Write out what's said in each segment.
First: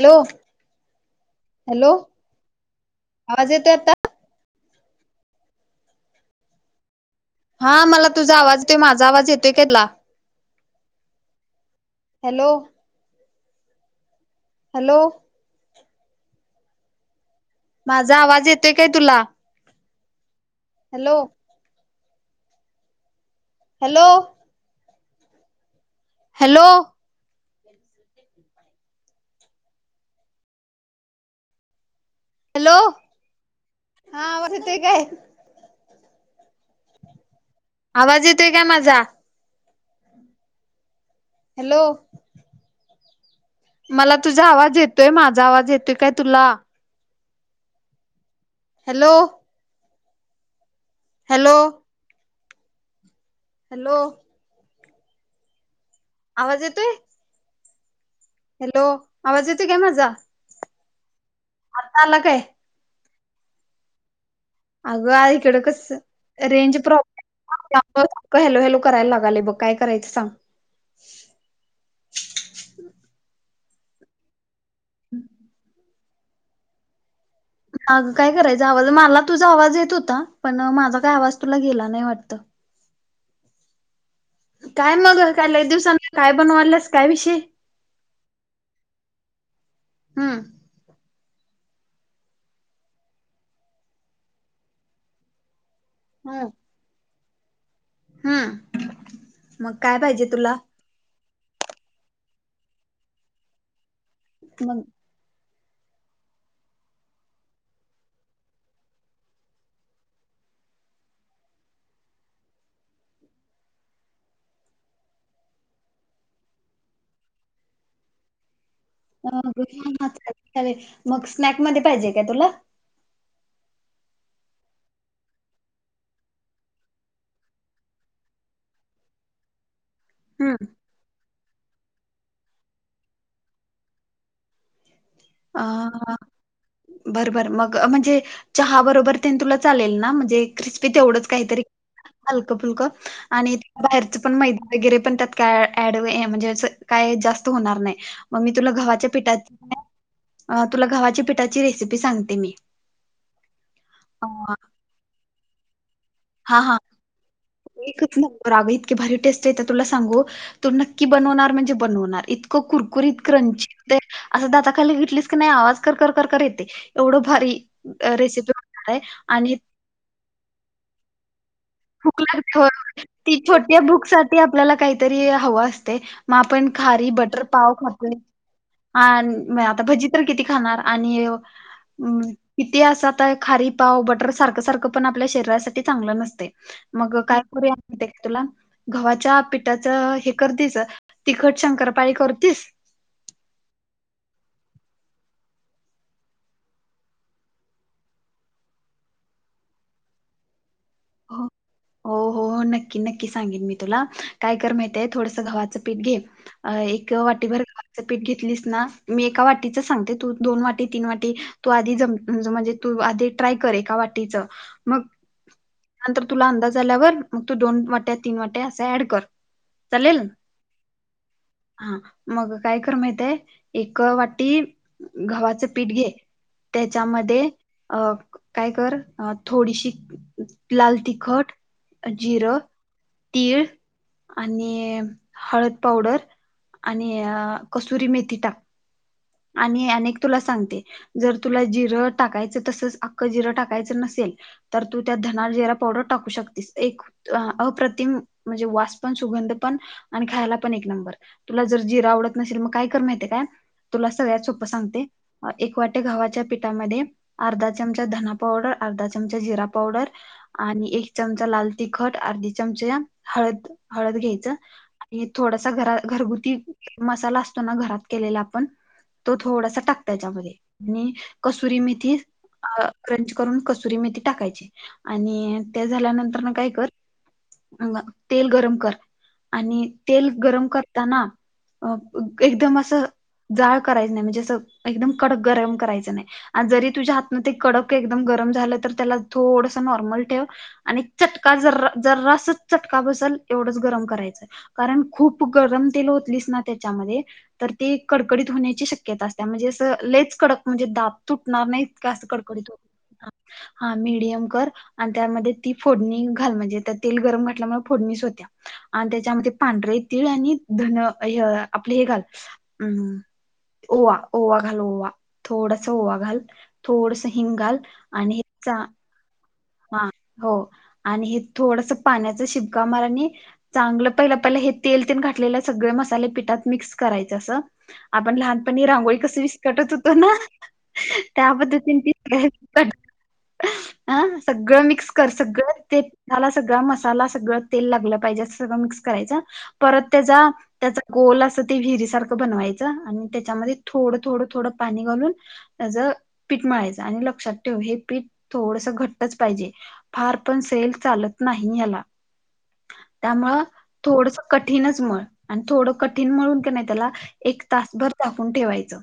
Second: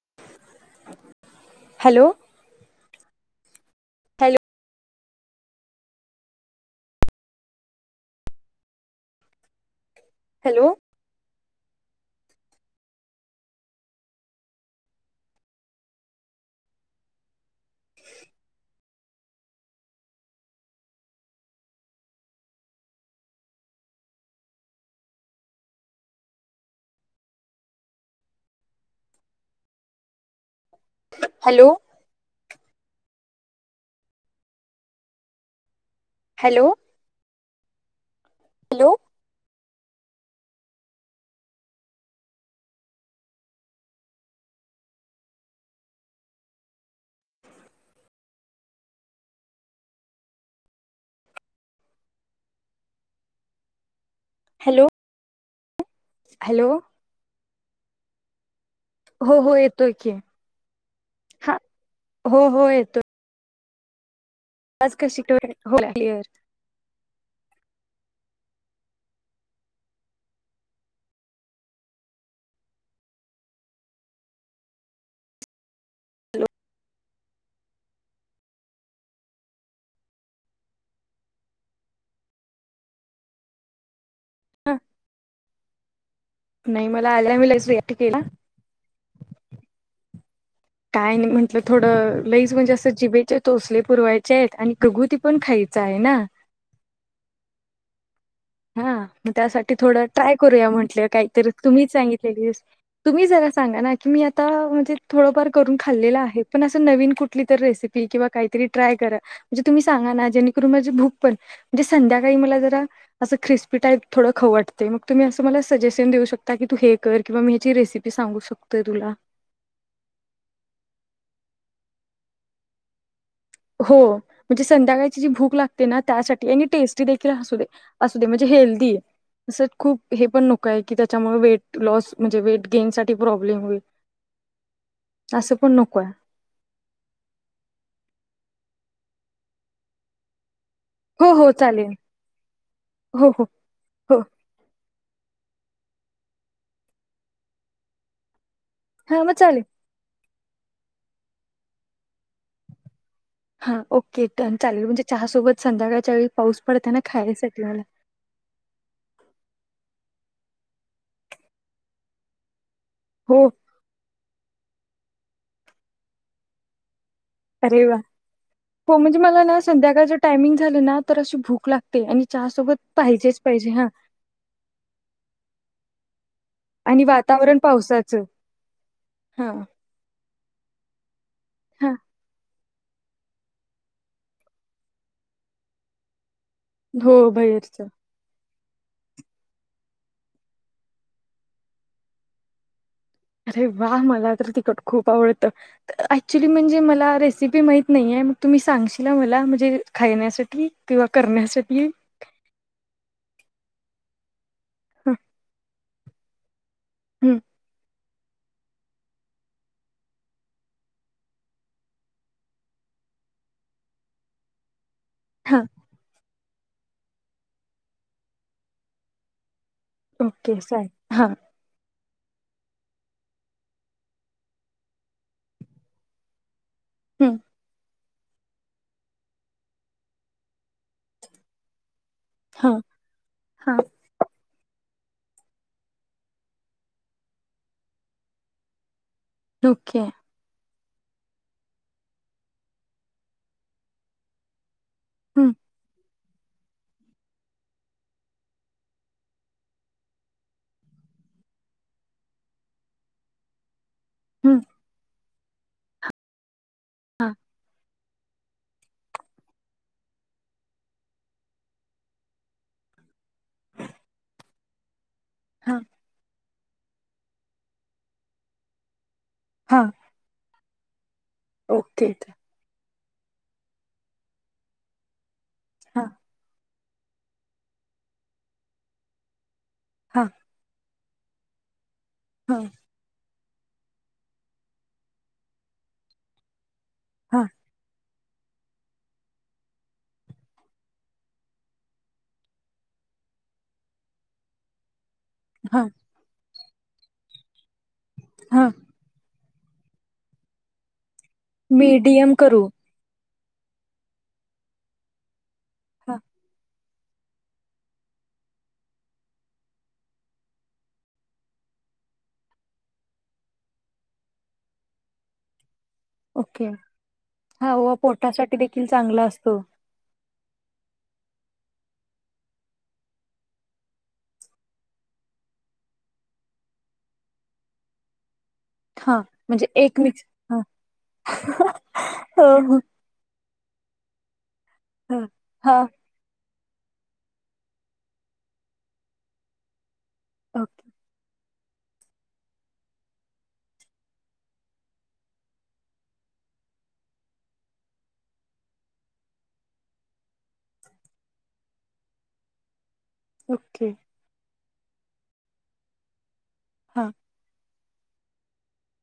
Hello hello, hello आवाज येतोय आता. हॅलो, हा मला तुझा आवाज येतोय माझा आवाज येतोय काय तुला. हॅलो, हॅलो, हॅलो, माझा आवाज येतोय काय तुला? Hello, hello, hello, hello, hello हा आवाज येतोय काय? हॅलो, आवाज येतोय का हॅलो माझा. हॅलो, मला तुझा आवाज येतोय. माझा आवाज येतोय काय तुला? हॅलो, हॅलो, हॅलो, हॅलो, आवाज हॅलो येतोय? हॅलो हो आवाज हो येतोय काय की माझा. हा आता आला काय हो-हो येतोय. आज कशी अगं इकड हो कस क्लिअर रेंज प्रॉब्लेब आहे त्यामुळे हॅलो हॅलो करायला लागालय बघ काय करायचं सांग. [inaudible] हॅलो अग काय करायचा आवाज मला तुझा आवाज येत होता पण माझा काय आवाज तुला गेला नाही वाटत. काय मग काय लय दिवसान नाही मला आल्या वर मी लगेच सिलेक्ट केला. हम्म आईने म्हटलं थोडं लईज म्हणजे असं जिबेचे तोसले पुरवायचे आहेत आणि खगुती पण खाईत च आहेना हम्म हम्म हा मग त्यासाठी काय थोडं पाहिजे ट्राय तुला करूया म्हंटले काही तर तुम्हीच सांगितलेलीस तुम्ही जरा सांगा ना. तुम्ही आता मग म्हणजे थोडंफार करून खाल्लेला आहे. पण अस नवीन कुठलीतरी रेसिपी किंवा काहीतरी तरी ट्राय करा. म्हणजे तुम्ही सांगा ना जेणेकरून माझी भुक पण म्हणजे संध्याकाळी मला जरा असं क्रिस्पी टाइप थोडं वाटतंय मग तुम्ही असं मला सजेशन देऊ शकता की तू हे कर किंवा मी हेची रेसपी सांगू शकते. [unintelligible] मधे पाहिजे का तुला [inaudible] हो म्हणजे संध्याकाळची जी भूक लागते ना त्यासाठी आणि टेस्टी देखील हासुदे असुदे म्हणजे हेल्दी खूप हे पण हम्म नको आहे की त्याच्यात - त्यामुळे वेटलॉस म्हणजे वेटगेन साठी प्रॉब्लेम होईल [inaudible] असं पण नको आहे अ बरबर मग म्हणजे चहा बरोबर ते तुला चालेल ना म्हणजे ते - क्रिस्पी तेवढंच हो हो काहीतरी चालेल हलकं फुलकं हो हो आणि हो बाहेरच पण मैदा वगैरे त्यात काय ॲड वे ये म्हणजे जास्त काय अस होणार नाही मग तुला घवा्हाच्या हां मग पिठात चालेल [unintelligible] अ तुला घवा्हाची पिठाची रेसिपी सांगते मी [inaudible] हा अ, ओके डन चालेल म्हणजे चहा सोबत [unintelligible] ज्यावेळी हा पाऊस हा पडताना खायला - एकच नंबर आगा इतकी भारी टेस्ट आहे तुला सांगु हो तु नक्की बनवणार म्हणजे बनवणार इतक- [unintelligible] हो क्रंची ते अस दातात - [unintelligible] घेतलीस कणी अस आवाज कर कर कर येतय अरे वा हो आहे म्हणजे मला आणि ना संध्याकाळचं टायमिंग झालं ना तर अशी भूक - भुक लागतय होय होय ती छोट्या हां भूक साठी आपल्याला काहीतरी हवं असतय मग आपण आणि खारी बटर वातावरण पाव खातोय पावसाचं हां आणि आता भजी तर किती - खाणार आणि हों - - हां [inaudible] अं इतिहासात हाय खारी, पाव, बटर सारखं सारखं पण आपल्या शरीरासाठी चांगलं नसतय. मग हो काय बाहेरचं करूया [unintelligible] तुला - - गव्हाच्या पिठाचं हे करतीसच तिखट शंकरपाळी करतीस? अरे वा मला तर तिकड खूप आवडतं ऍक्च्युली म्हणजे मला रेसिपी माहीत नाहीये मग तुम्ही सांगशील मला म्हणजे खायण्यासाठी - - किंवा हो करण्यासाठी? [inaudible] हो हो हो, नक्की नक्की सांगीन मी तुला - - काय कर माहीतेय थोडंसं गव्हाचं - - पिठं घे. अ एक हं वाटी भर - - पीठ घेतलीस ना मी एका वाटीच सांगते तू तु दोन वाटी तीन वाटी तू आधी जम म्हणजे तू आधी ट्राय कर एका वाटीच मग - - हां तुला अंदाज आल्यावर मग त दोन वाट्या तीन वाट्या अस ऍड कर. चालेल ओके साय हा हा मग काय कर माहितय एक वाटी गव्हाचं पीठ घे. हं त्याच्यामध्ये - - अ काय कर आ थोडीशी - - लाल तिखट, जीर, हां तीळ, हां आणि - - हळद पावडर आणि आ कसुरी मेथी टाक. आणि ओके अनेक तुला सांगते - - जर तुला जिरं टाकायचं तसच अख्खं जिरं टाकायचं नसेल - - तर तू त्यात धना हं जिरा पावडर - - टाकू शकतीस एक अप्रतिम म्हणजे वास पण सुगंध पण आणि खायला पण एक नंबर तुला जर जिरा आवडत नसेल मग काय कर माहित काय?. तुला सगळ्यात हं सोप सांगते. एक वाट्या गव्हाच्या पीठ - - त्यामध्ये अर्धा चमचा - - धना पावडर अर्धा चमचा जिरा पावडर आणि एक चमचा लाल तिखट अर्धी चमचे हळद हळद घ्यायचं. मी थोडासा हां घरा घरगुती - - मसाला असतो ना घरात केलेला आपण. तो थोडासा हां टाक त्याच्यामध्ये - - मी - - कसुरी ओके मेथी अ - - क्रंच करून कसुरी मेथी टाकायची आणि - - ते हां झाल्यानंतर न काय कर - - अगं तेल गरम कर. आणि हां तेल गरम कर. [unintelligible] अप हां एकदम असं. जाळ करायच नाही, म्हणजे अस एकदम कडक गरम करायचं नाही आणि जरी तुझ्या हातन हां ते कडक एकदम गरम झालं तर त्याला थोडस नॉर्मल ठेव. आणि चटका जरा जरासा चटका बसेल गरम करायच. खूप हां गरम तेल वतलीस ना त्याच्यामध्ये तर ते कडकडीत हां होण्याची शक्यता असते. त्या मध्ये असं लेच कडक म्हणजे दाब तुटणार नाहीत, का इतका असं मीडियम करू कडकडीत हा मिडीयम कर आणि त्यामध्ये ती हां फोडणी घाल म्हणजे तेल गरम म्हटल मग, फोडणीस होत्या आणि त्याच्यामध्ये पांढरे तिळ आणि धण यहं आपले हे घाल हम् ओवा-ओवा घाल, ओवा थोडा ओके! हा ओवा पोटासाठी देखील चांगला असतो. हां हो आणि हे थोडसं पाण्याचा शिपका मार आणि चांगलं पहिलं-पहिलं हे तेल ते घातलेले, सगळे मसाले पिठात मिक्स करायचं असं, आपण लहान मी रांगोळी हां कसं म्हणजे विस्कटत एक होतो मिक्स ना, हां त्या पद्धतीने ती हो हो तट आं सगळं मिक्स हां कर, सगळं हां ते झालास सगळा मसाला, सगळं तेल लागलं पाहिजे, अस सगळं मिक्स करायचं, परत त्याचा, ओके त्याचा गोल असं ते विहिरी सारखं बनवायचं, आणि त्याच्यामध्ये थोडं थोडं थोडं पाणी घालून, त्याचं पीठ मळायचं आणि लक्षात ठेव, हे पीठ थोडसं घट्ट [unintelligible] पाहिजे, फार पण सेल चालत नाही याला. त्यामुळं ओके थोडसं कठीणच मळ आणि थोडं कठीण मळून कि नाय त्याला, हां एक तासभर टाकून ठेवायचं.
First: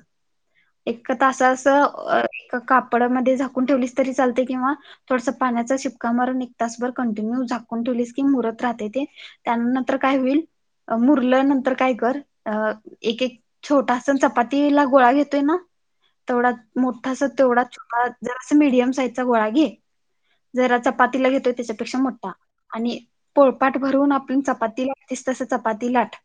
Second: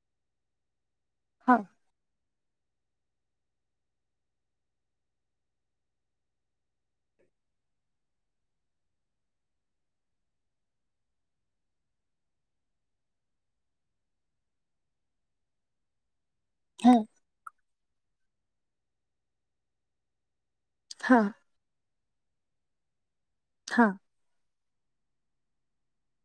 एक्क तास हां असं [unintelligible] अ कापडामध्ये झाकून ठेवलीस तरी चालते किंवा थोडसं पाण्याचा शिपका मारून एक तासभर कणिक मळून झाकून ठेवलीस कि, मुरत राहते ते, त्यानंतर काय होईल, अ मुरल्या नंतर काय कर, अं एक-एक छोटासा चपातीला गोळा घे ते ना तेवढा, हां मोठासा, तेवढाच छो मग जरासा मीडियम साईजचा गोळा घे. जराचं चपाती ला हां, घेतो, त्याच्यापेक्षा मो हां आणि पोळपाट हां. भरून आपली चपाती लाटतीस तस, चपाती लाट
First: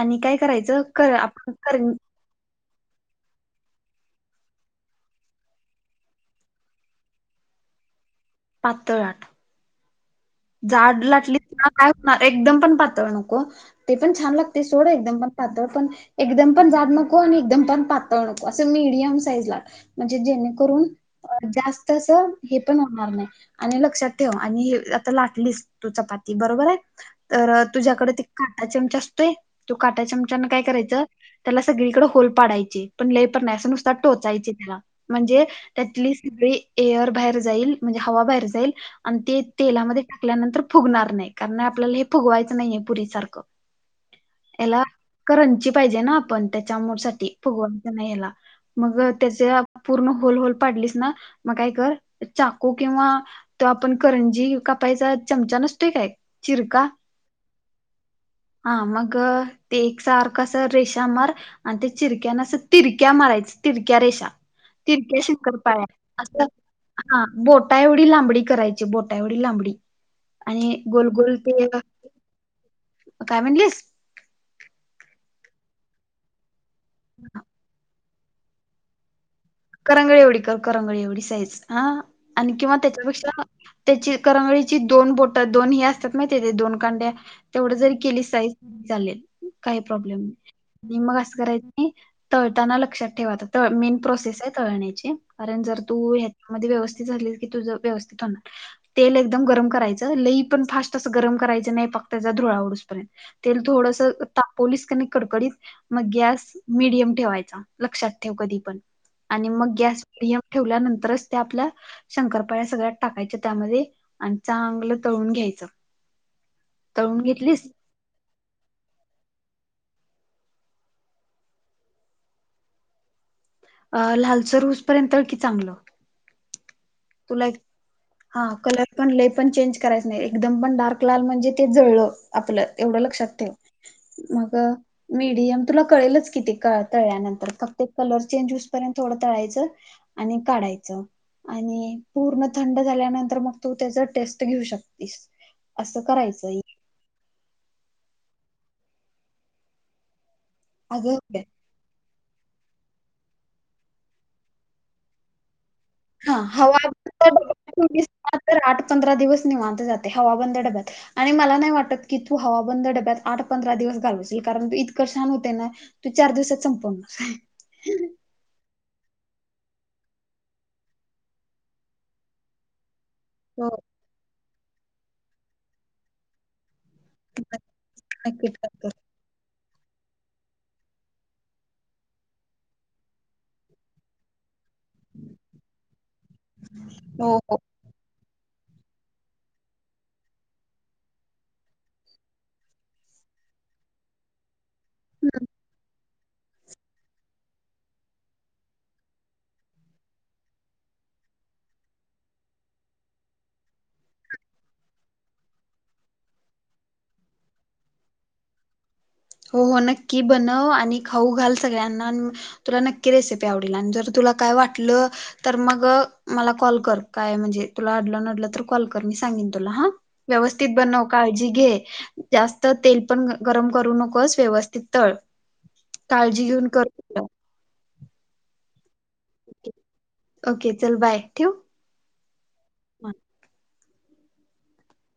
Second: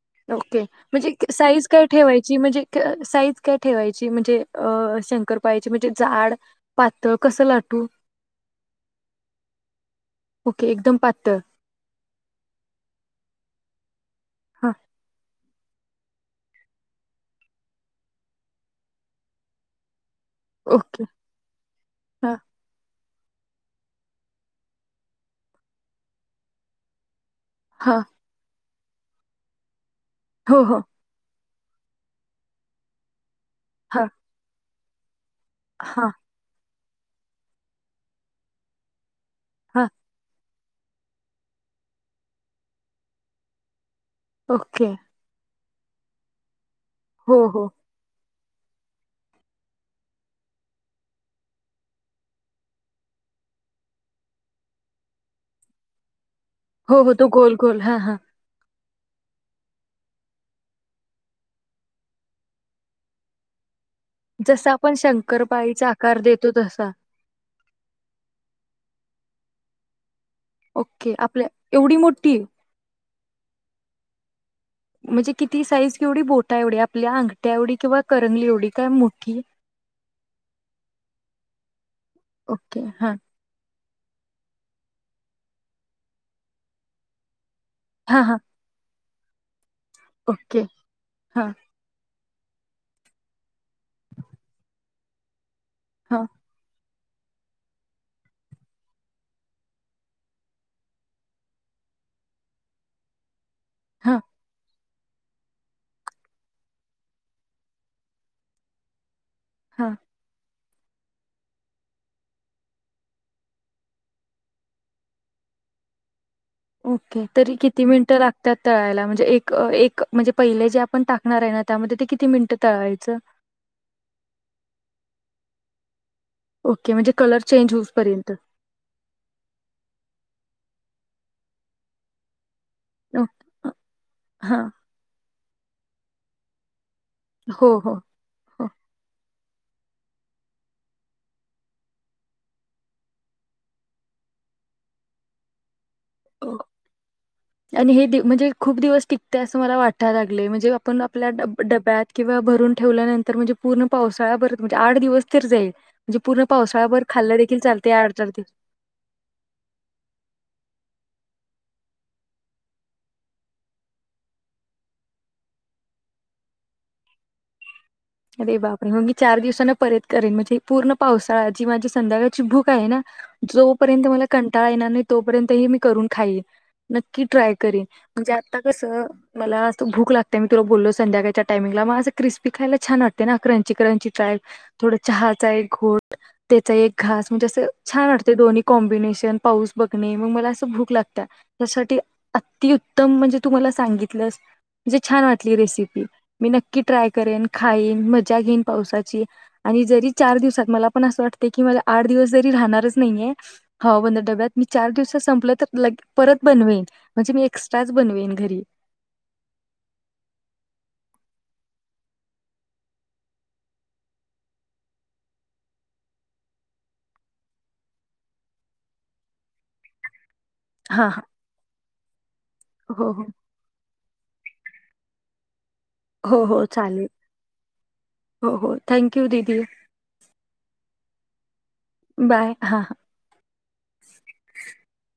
आणि काय ओके, करायचं म्हणजे कर आपण साईज कर काय ठेवायची? म्हणजे साईज काय ठेवायची? म्हणजे अ शंकरपाळीची, म्हणजे जाड, पातळ, म्हणजे कसं लाटू? पाातळ लाट. ओके, एकदम जाड पातळ. लाटली ना काय, म् एकदम पण पातळ नको. ते पण छान लागते, हां, सोडं एकदम मग पातळ पण, एकदम पण जाड नको आणि एकदम पण पातळ नको, असं मीडियम साईजला म्हणजे जेणेकरून, ओके. जास्त असं हां, हे पण होणार नाही. आणि लक्षात ठेव, आणि हे [unintelligible] लाटलीस, तू चपाती, बरोबर आहे? तर हां. तुझ्याकडे ते [unintelligible] आज आमच असतोय काट्या चमचान काय हो, हो. करायचं त्याला सगळीकडे होल पाडायचे पण पण नाय आस नुसत हां, टोचायच त्याला म्हणजे हां, त्यातली सगळी एअर बाहेर जाईल म्हणजे हवा बाहेर जाईल आणि ते हां. तेलामध्ये टाकल्यानंतर फुगणार नाही कारण आपल्याला हे फुगवायचं नाहीय पुरीसारखं याला ओके. करंजी पाहिजे ना आपण त्या च्यामुळे हो, हो. फुगवायचं नाही याला मग त्याच पूर्ण होल होल पाडलीस ना मग काय कर चाकू किंवा तो आपण करंजी काप कापायचा चमचा नसतोय काय चिरका हो हो तो गोल गोल हा हा हा मग ते एक सारखं अस रेशा मार आणि ते चिरक्यान अस तिरक्या मारायचं तिरक्या तिरक्या रेषा तिरक्या रेषा जसं आपण तिरक्या शंकरपाळ्या शंकरपाळीचा आकार असते अस देतो तसा. हा बोटा एवढी लांबडी करायची एवढी लांबडी आणि ओके गोलगोल आपल्या ते एवढी मोठी काय म्हणलीस? म्हणजे किती साईज केवढी बोट एवढी आपल्या अंग्यावढडी किंवा करंगली एवढी काय मोठी करंगळी एवढी कर करंगळ एवढी साईज हा आणि किंवा ओके. हां, त्याच्यापेक्षा त्याची करंगळीची दोन बोट दोन ही असतात नाही ती दोन कांड्या तेवढं जरी केली हां, हां. साईज चालेल काही प्रॉब्लेम नाही ओके. आणि मग असं हां, करायचं तळताना लक्षात ठेव आता मेन प्रोसेस आहे तळण्याचे कारण जर तू हां, ह्याच्यामध्ये व्यवस्थ झालीस तुझ व्यवस्थित होणार तेल एकम गरम करायचं लई पण फास्ट अस गरम करायच नाही पाक त्याचा धुरळा उडूस पर्यंत तेल थोडस हां, तापवलंस की नाय कडकडीत मग मिडीयम ठेवायचा लक्षात ठेव कधी पण आणि मग हां. गॅस ठेवल्यानंतरच त्या आपल्या शंकरपाळ्या सगळ्यात टाकायच्या त्यामध्ये आणि चांगलं तळून घ्यायचं. तळून ओके तरी घेतलीस किती मिनट लागतात तळायला म्हणजे एक म्हणजे पहिले जे आपण टाकणार आहे ना त्यामध्ये ते किती मिनिटं तळायचं. अ लालसर होऊसपर्यंत तळ कि चांगलं. ओके म्हणजे कलर तुला एक चेंज होऊसपर्यंत हा कलर पण लइ पण चेंज करायच नाही एकदम पण डार्क लाल म्हणजे ते जळलं आपलं. एवढं लक्षात ठेव ओके मग हां मीठ तुला कळेलच कि ते काळ तळल्यानंतर हो फक्त हो कलर चेंज होऊस पर्यंत थोडं तळायचं. आणि काढायच आणि पूर्ण थंड झाल्यानंतर मग तू त्याचा टेस्ट घेऊ शकतेस. असं करायचं हो आहे. आणि हे म्हणजे खूप दिवस टिकते असं मला वाटाय लागलय. म्हणजे आपण अगं आपल्या डब्यात किंवा भरून ठेवल्यानंतर म्हणजे पूर्ण पावसाळा भर म्हणजे आठ दिवस तर जाईल. म्हणजे हा पूर्ण हवा पावसाळाभर बंद खाल्लं देखील डब्यात चालते ठेवलीस आठ चार दिवस तर आठ पंधरा दिवस निवांत जातय हवाबंद डब्यात. आणि मला नाही वाटत की तू हवा बंद डब्यात आठ पंधरा दिवस घालवशील कारण तू इतकं छान होते ना तू चार दिवसात संपवून अरे बापरे मग मी चार दिवसांन परत करेन म्हणजे पूर्ण पावसाळाजी माझी संध्याकाळची भूक आहे ना. हो जोपर्यंत मला कंटाळा येणार नाही तोपर्यंतही मी करून खाईन. नक्की ट्राय करेन म्हणजे नक्की नक्की आता कर कसं मला भूक लागते मी तुला बोललो संध्याकाळच्या टाइमिंगला मग अस किस्पी खायला छान वाटते ना क्रंची क्रंची ट्राय थोडं चहाचा एक घोट त्याचा एक घास हो म्हणजे असं छान वाटते दोन्ही कॉम्बिनेशन पाऊस बघणे मग मला असं भूक लागत्या त्यासाठी अतिउत्तम म्हणजे तू मला सांगितलंस म्हणजे छान हो वाटली रेसिपी मी नक्की ट्राय करेन. खाईन मजा घेईन पावसाची आणि जरी चार दिवसात मला पण असं वाटते की मला आठ दिवस जरी राहणारच नाहीये हवा बंद डब्यात मी चार दिवसात संपलं तर लग परत बनवेन म्हणजे मी एक्स्ट्राच बनवेन घरी. हो हो नक्की बनव आणि खाऊ घाल सगळ्यांना तुला नक्की रेसिपी आवडेल आणि जर तुला काय वाटलं तर मग मला कॉल कर काय म्हणजे तुला अडलं नडलं तर कॉल कर मी सांगीन तुला. हा व्यवस्थित बनव हा हा काळजी घे. जास्त तेल हो हो पण गरम करू नको बस व्यवस्थित तळ. हो काळजी हो घेऊन कर चालेल तेवढ. हो हो थँक दीदी. ओके चल बाय ठेवु. बाय. हा हां [inaudible]